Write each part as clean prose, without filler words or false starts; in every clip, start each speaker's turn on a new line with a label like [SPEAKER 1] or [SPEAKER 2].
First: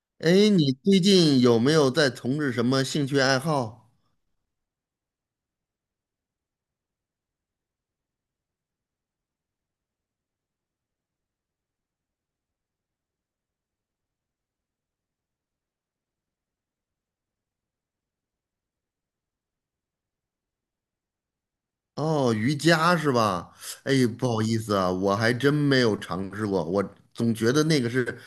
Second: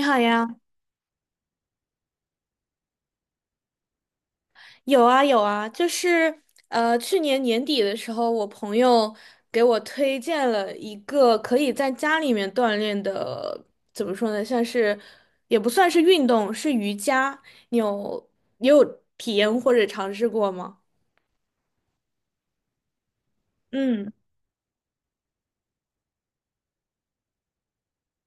[SPEAKER 1] 你好
[SPEAKER 2] 哎，
[SPEAKER 1] 呀，
[SPEAKER 2] 你最近有没有在从事什么兴趣爱好？
[SPEAKER 1] 有啊有啊，就是去年年底的时候，我朋友给我推荐了一个可以在家里面锻炼的，怎么说呢，像是也不算是运动，是瑜伽。你也有体验或者尝试过吗？
[SPEAKER 2] 哦，瑜伽是吧？哎，
[SPEAKER 1] 嗯。
[SPEAKER 2] 不好意思啊，我还真没有尝试过。我总觉得那个是，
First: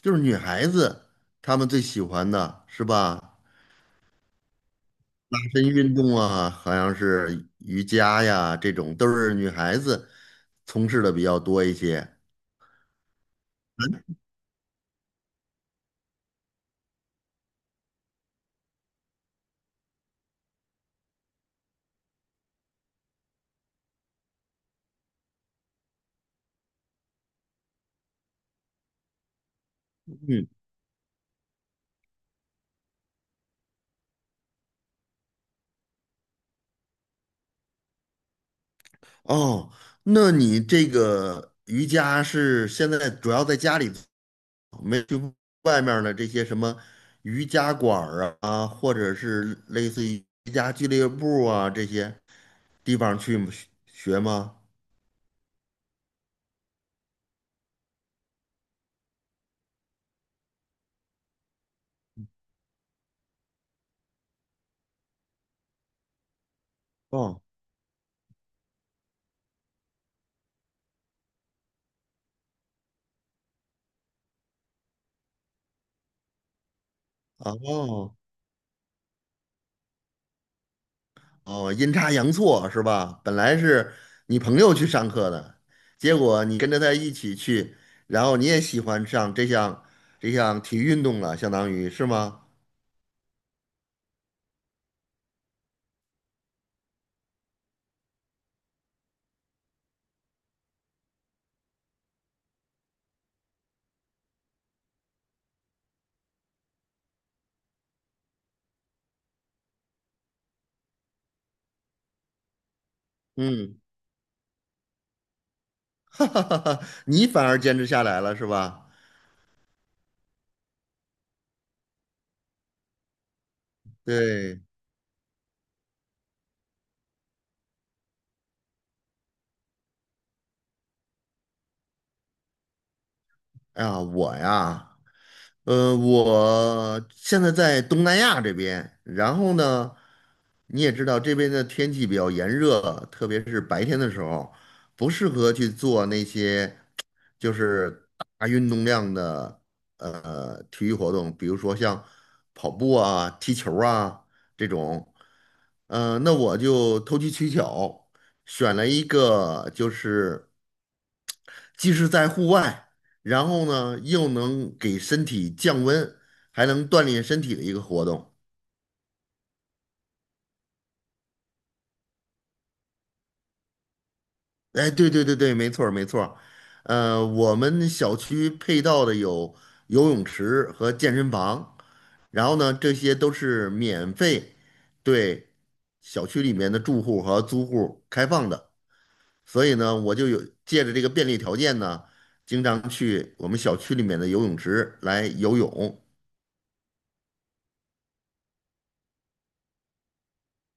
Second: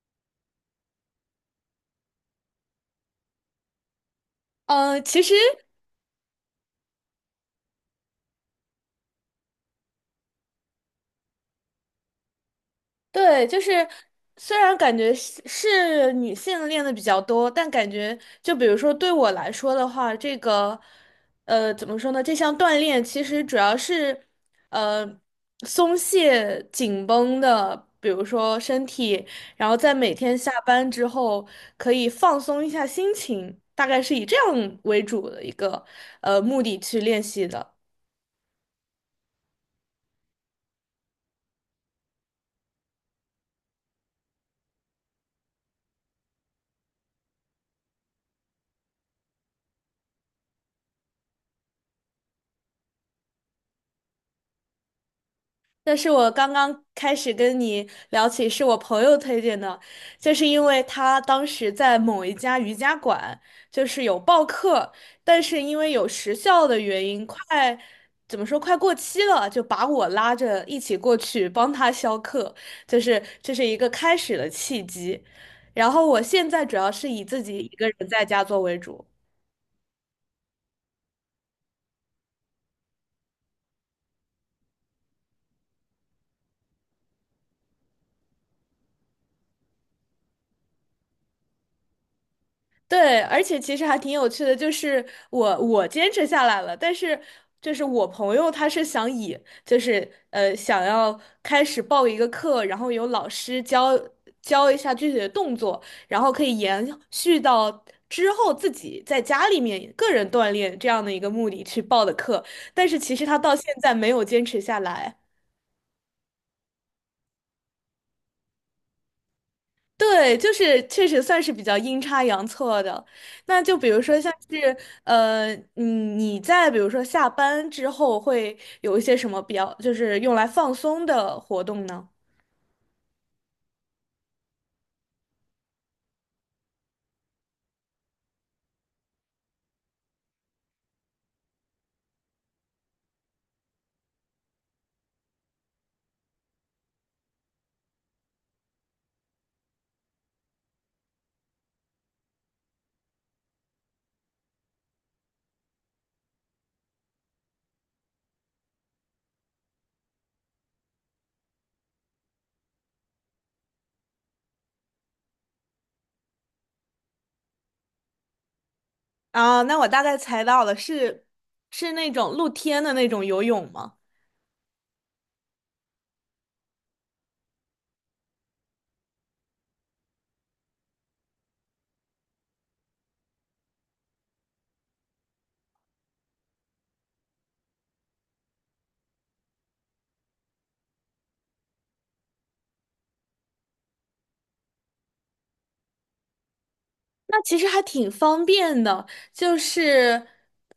[SPEAKER 2] 就是女孩子她们最喜欢的是吧？
[SPEAKER 1] 其实。
[SPEAKER 2] 拉伸运动啊，好像是瑜伽呀，这种都是女孩子从事的比较多一些。
[SPEAKER 1] 对，就是虽然感觉是女性练的比较多，但感觉就比如说对我来说的话，这个怎么说呢？这项锻炼其实主要是呃松懈紧绷的，比如说身体，然后在每天
[SPEAKER 2] 嗯。
[SPEAKER 1] 下班之后可以放松一下心情，大概是以这样为主的一个目的去练习的。
[SPEAKER 2] 哦，那你这个瑜伽是现在主要在家里？没去外面的这些什么瑜伽馆儿啊，或者是类似于瑜伽俱乐部啊这些地方去学学吗？
[SPEAKER 1] 这是我刚刚开始跟你聊起，是我朋友推荐的，就是因为他当时在某一家瑜伽馆，就是有报课，但是因为有时效的原因，
[SPEAKER 2] 哦
[SPEAKER 1] 快，怎么说，快过期了，就把我拉着一起过去帮他销课，就是这是一个开始的契机。然后我现在主要是以自己一个人
[SPEAKER 2] 哦
[SPEAKER 1] 在家做为主。
[SPEAKER 2] 哦，阴差阳错是吧？本来是你朋友去上课的，结果你跟着他一起去，然后你也喜欢上这项体育运动了，相当于是吗？
[SPEAKER 1] 对，而且其实还挺有趣的，就是我坚持下来了，但是就是我朋友他是想以就是想要开始报一个课，然后有老师教一下具体的动作，然后可以延续到之后自己在家里面个人锻炼这样的一个目的去报的课，但是其实他到现
[SPEAKER 2] 嗯，
[SPEAKER 1] 在没有坚持下来。
[SPEAKER 2] 哈哈哈哈，你反而坚持下来了是吧？
[SPEAKER 1] 对，就是确实算是比较阴差阳错的。那就比如说像
[SPEAKER 2] 对。
[SPEAKER 1] 是你在比如说下班之后会有一些什么比较，就是用来放松的活动呢？
[SPEAKER 2] 哎呀，我呀。我现在在东南亚这边，然后呢，你也知道这边的天气比较炎热，特别是白天的时候，不适合去做那些就是大运动量的体育活动，比如说像跑步啊、踢球啊这种。那我就投机取巧，选了一个就是。既是在户外，然后呢又能给身体降温，还能锻炼身体的一个活动。
[SPEAKER 1] 啊，那我大概猜到了，是那种露天的那种游泳吗？
[SPEAKER 2] 哎，对对对对，没错儿没错儿。我们小区配套的有游泳池和健身房，然后呢，这些都是免费对小区里面的住户和租户开放的。所以呢，我就有借着这个便利条件呢，经常去我们小区里面的游泳池来游泳。
[SPEAKER 1] 那其实还挺方便的，就是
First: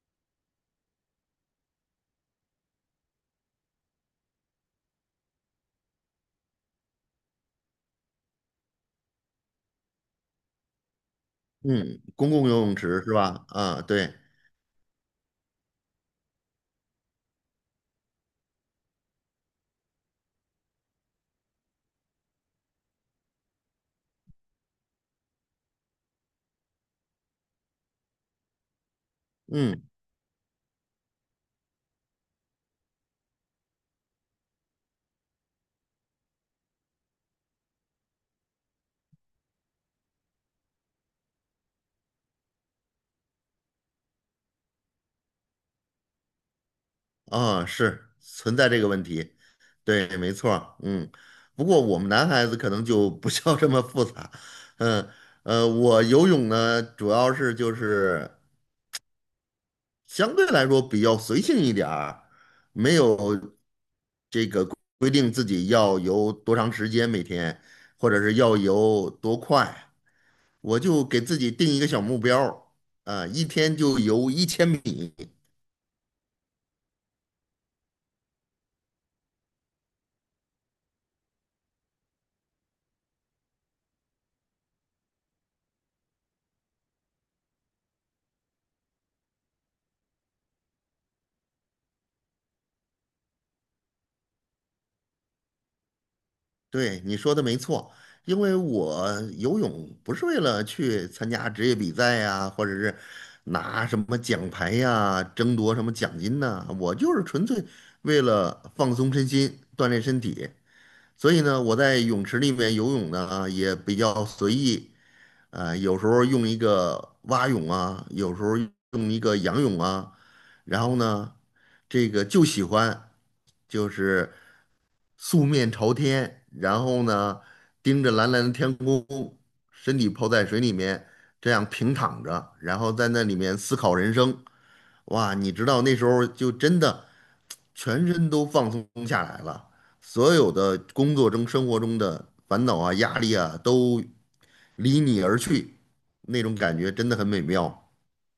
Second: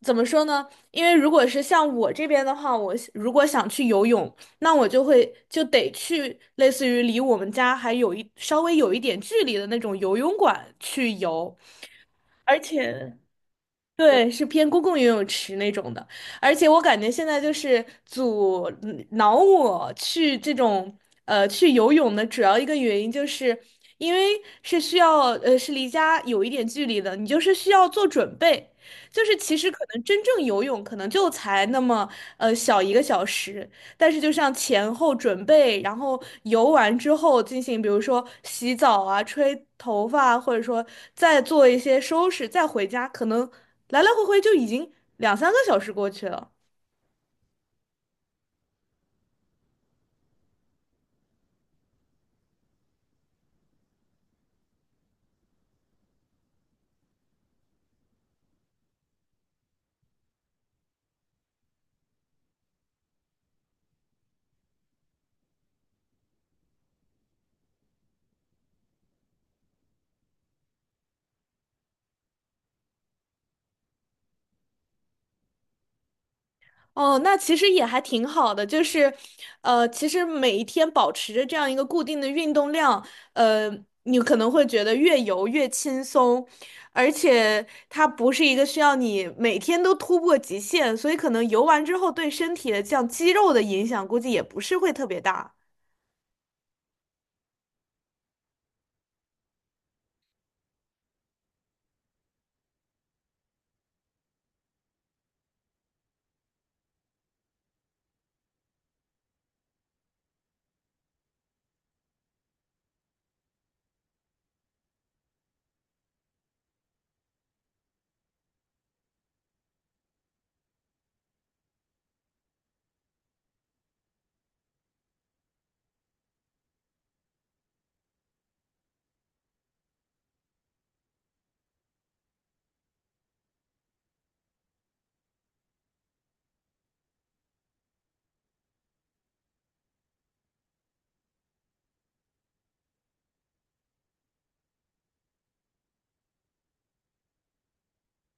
[SPEAKER 1] 怎么说呢？因为如果是像我这边的话，我想如果想去游泳，那我就会就得去类似于离我们家还有稍微有一点距离的那种游泳馆去游，
[SPEAKER 2] 嗯，公共游
[SPEAKER 1] 而
[SPEAKER 2] 泳池是
[SPEAKER 1] 且
[SPEAKER 2] 吧？啊，对。
[SPEAKER 1] 对，是偏公共游泳池那种的，而且我感觉现在就是阻挠我去这种去游泳的主要一个原因，就是因为是需要是离家有一点距离的，你就是需要做准备，就是其实可
[SPEAKER 2] 嗯。
[SPEAKER 1] 能真正游泳可能就才那么小一个小时，但是就像前后准备，然后游完之后进行，比如说洗澡啊、吹头发啊，或者说再做一些收拾，再回家，可能来来回回就已经两三个小时过去了。
[SPEAKER 2] 啊，是存在这个问题，对，没错儿。嗯。不过我们男孩子可能就不需要这么复杂。嗯。我游泳呢，主要是就是相对来说比较随性一点儿，没有规定自己要游多长时间每天，或者是要游多快，我就给自己定一个小目标儿，啊，一天就游1000米。
[SPEAKER 1] 哦，那其实也还挺好的，就是，其实每一天保持着这样一个固定的运动量，呃，你可能会觉得越游越轻松，而且它不是一个需要你每天都突破极限，所以可能游完之后对身体的这样肌肉的影响估计也不是会特别大。
[SPEAKER 2] 对，你说的没错，因为我游泳不是为了去参加职业比赛呀，或者是拿什么奖牌呀，争夺什么奖金呢。我就是纯粹为了放松身心，锻炼身体。所以呢，我在泳池里面游泳呢，也比较随意，有时候用一个蛙泳啊，有时候用一个仰泳啊，然后呢，这个就喜欢就是素面朝天，然后呢，盯着蓝蓝的天空，身体泡在水里面，这样平躺着，然后在那里面思考人生。哇，你知道那时候就真的全身都放松下来了，所有的工作中、生活中的烦恼啊、压力啊都离你而去，那种感觉真的很美妙。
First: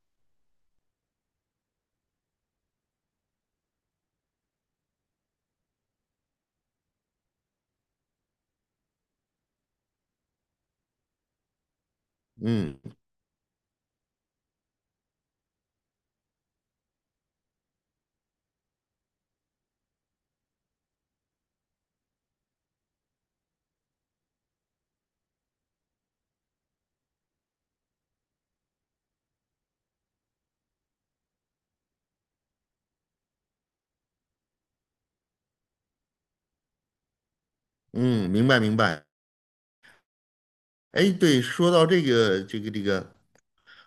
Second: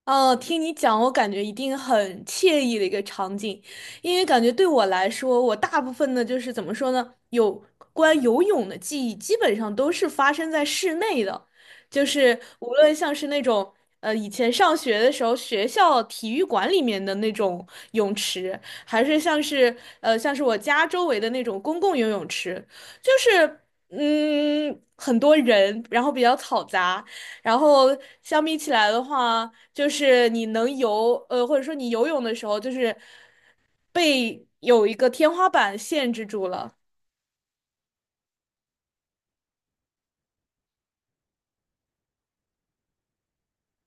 [SPEAKER 1] 哦，听你讲，我感觉一定很惬意的一个场景，因为感觉对我来说，我大部分的就是怎么说呢，有关游泳的记忆，基本上都是发生在室内的，就是无
[SPEAKER 2] 嗯
[SPEAKER 1] 论像是那种以前上学的时候学校体育馆里面的那种泳池，还是像是我家周围的那种公共游泳池，就是很多人，然后比较嘈杂。然后相比起来的话，就是你能游，或者说你游泳的时候，就是被有一个天花板限制住了。
[SPEAKER 2] 嗯，明白明白。哎，对，说到这个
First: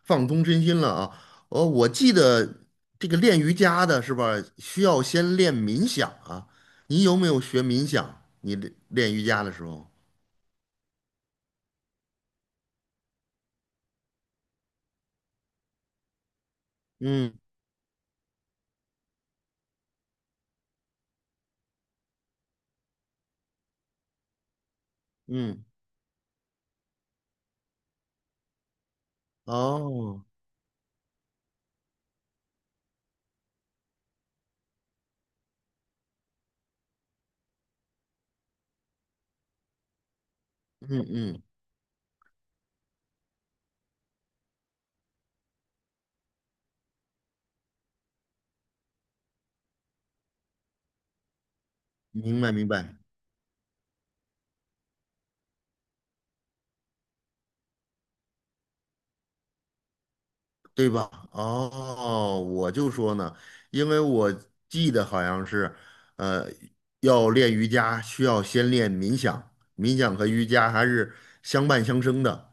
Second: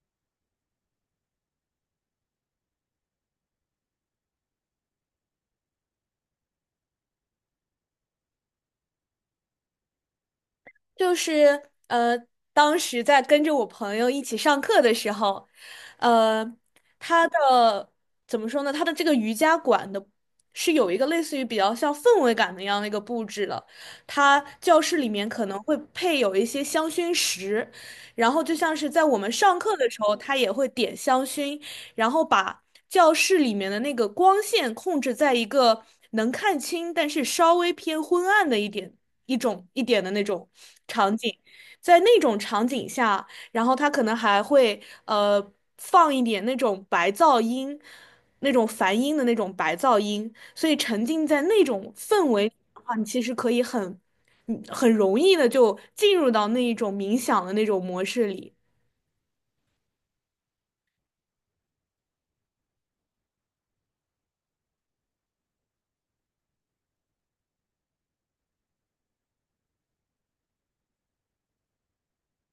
[SPEAKER 2] 放松身心了啊，哦，我记得这个练瑜伽的是吧，需要先练冥想啊。你有没有学冥想？你练练瑜伽的时候？
[SPEAKER 1] 就是呃，当时在跟着我朋友一起上课的时候，呃，他
[SPEAKER 2] 嗯
[SPEAKER 1] 的怎么说呢？他的这个瑜伽馆的是有一个类似于比较像氛围感的一样的一个布置了。他教室里面可能
[SPEAKER 2] 嗯。
[SPEAKER 1] 会配有一些香薰石，然后就像是在我们上课的时候，
[SPEAKER 2] 哦。
[SPEAKER 1] 他也会点香薰，然后把教室里面的那个光线控制在一个能看清，但是稍微偏昏暗的一点。一点的那种
[SPEAKER 2] 嗯
[SPEAKER 1] 场景，
[SPEAKER 2] 嗯，
[SPEAKER 1] 在那种场景下，然后他可能还会放一点那种白噪音，那种梵音的那种白噪音，所以沉浸在那种氛
[SPEAKER 2] 明
[SPEAKER 1] 围里
[SPEAKER 2] 白明
[SPEAKER 1] 的话，
[SPEAKER 2] 白，
[SPEAKER 1] 你其实可以很，很容易的就进入到那一种冥想的那种模式里。
[SPEAKER 2] 对吧？哦，我就说呢，因为我记得好像是，呃，要练瑜伽需要先练冥想，冥想和瑜伽还是相伴相生的。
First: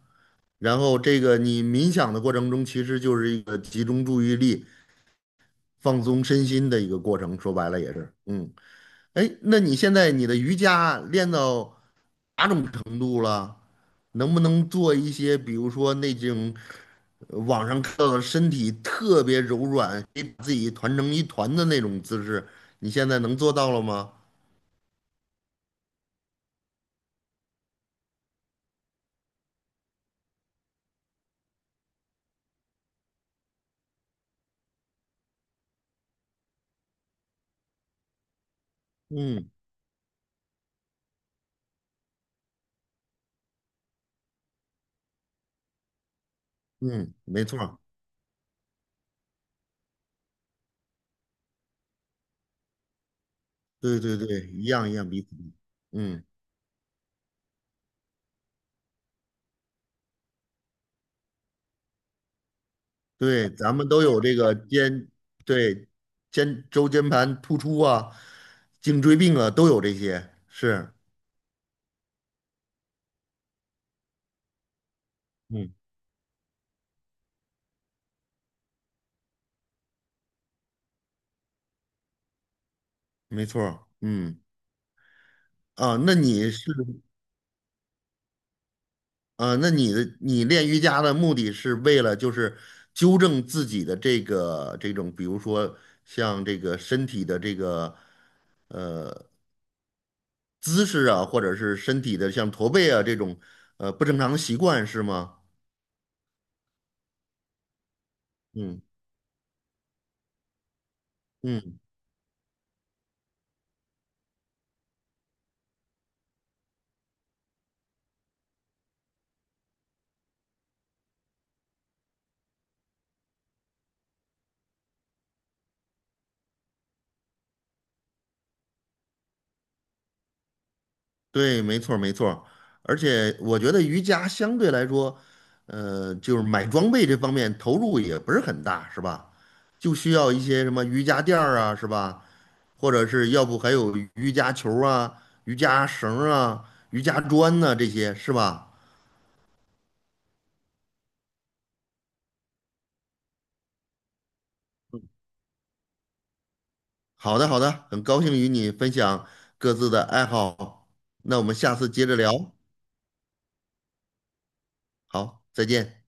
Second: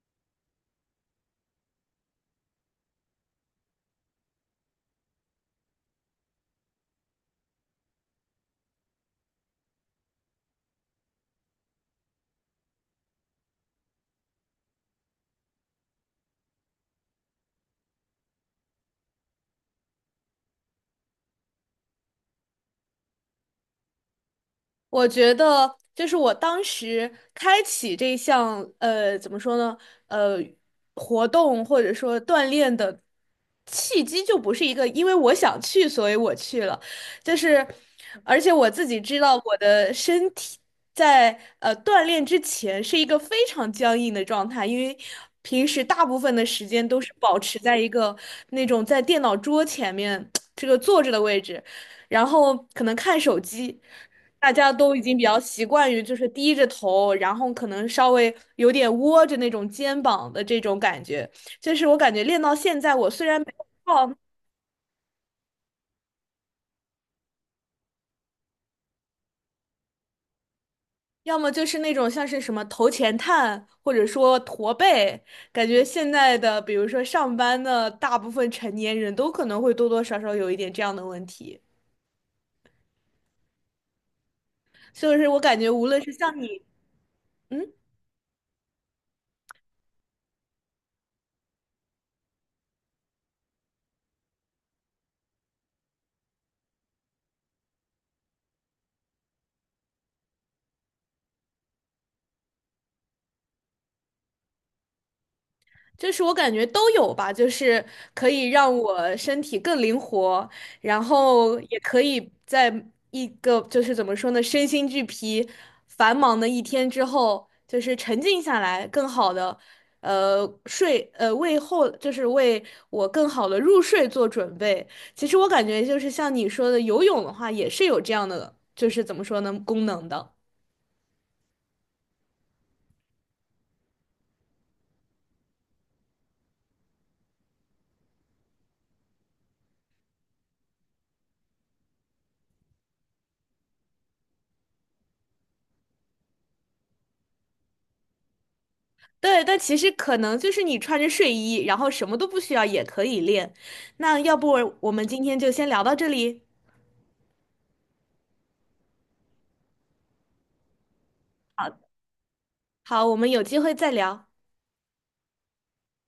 [SPEAKER 2] 然后这个你冥想的过程中，其实就是一个集中注意力、放松身心的一个过程，说白了也是。嗯。哎，那你现在你的瑜伽练到哪种程度了？能不能做一些，比如说那种网上看到的身体特别柔软，可以把自己团成一团的那种姿势？你现在能做到了吗？
[SPEAKER 1] 我觉得就是我当时开启这项怎么说呢？呃，活动或者说锻炼的契机就不是一个，因为我想去，所以我去了。就是，而且我自己知道
[SPEAKER 2] 嗯
[SPEAKER 1] 我的身体在锻炼之前是一个非常僵硬的状态，因为平时大部分的时间都是
[SPEAKER 2] 嗯，
[SPEAKER 1] 保
[SPEAKER 2] 没
[SPEAKER 1] 持
[SPEAKER 2] 错
[SPEAKER 1] 在
[SPEAKER 2] 儿。
[SPEAKER 1] 一个那种在电脑桌前面 这个坐着的位置，然后可能看手机。
[SPEAKER 2] 对对对，
[SPEAKER 1] 大
[SPEAKER 2] 一
[SPEAKER 1] 家
[SPEAKER 2] 样一
[SPEAKER 1] 都已
[SPEAKER 2] 样
[SPEAKER 1] 经
[SPEAKER 2] 彼
[SPEAKER 1] 比
[SPEAKER 2] 此。
[SPEAKER 1] 较习惯于就
[SPEAKER 2] 嗯，
[SPEAKER 1] 是低着头，然后可能稍微有点窝着那种肩膀的这种感觉。就是我感觉练到现在，我虽然
[SPEAKER 2] 对，
[SPEAKER 1] 没有
[SPEAKER 2] 咱们都
[SPEAKER 1] 胖
[SPEAKER 2] 有这个肩，对，肩周间盘突出啊，颈椎病啊，都有这些。是。
[SPEAKER 1] 要么就是那种像是什么头前探，或者说驼背，感
[SPEAKER 2] 嗯，
[SPEAKER 1] 觉现在的比如说上班的大部分成年人都可能会多多少少有一点这样的问题。
[SPEAKER 2] 没错儿。嗯。
[SPEAKER 1] 就是我感觉无
[SPEAKER 2] 啊，
[SPEAKER 1] 论是
[SPEAKER 2] 那
[SPEAKER 1] 像
[SPEAKER 2] 你
[SPEAKER 1] 你。
[SPEAKER 2] 是。
[SPEAKER 1] 嗯。
[SPEAKER 2] 啊，那你的练瑜伽的目的是为了就是纠正自己的这个这种，比如说像这个身体的这个姿势啊，或者是身体的像驼背啊这种不正常的习惯是吗？
[SPEAKER 1] 就是我感觉都有吧，就是可以让
[SPEAKER 2] 嗯
[SPEAKER 1] 我身体更灵活，然后也
[SPEAKER 2] 嗯，
[SPEAKER 1] 可以在一个就是怎么说呢，身心俱疲、繁忙的一天之后，就是沉静下来，更好的呃睡呃为后就是为我更好的入睡做准备。其实我感觉就是像你说的，游泳的话也是有这样的，就是怎么说呢，功能的。
[SPEAKER 2] 对，没错儿没错儿。而且我觉得瑜伽相对来说，就是买装备这方面投入也不是很大，是吧？就需要一些什么瑜伽垫儿啊，是吧？或者是要不还有瑜伽球啊、瑜伽绳啊、瑜伽砖呐、这些是吧？
[SPEAKER 1] 对，但其实可能就是你穿着睡衣，然后什么都不需要也可以练。那要不我们今天就先聊到这里，
[SPEAKER 2] 好的，好的，很高兴与你分享各自的爱好，那我们下次接着聊，
[SPEAKER 1] 好，我们有机会再聊。
[SPEAKER 2] 好，再见。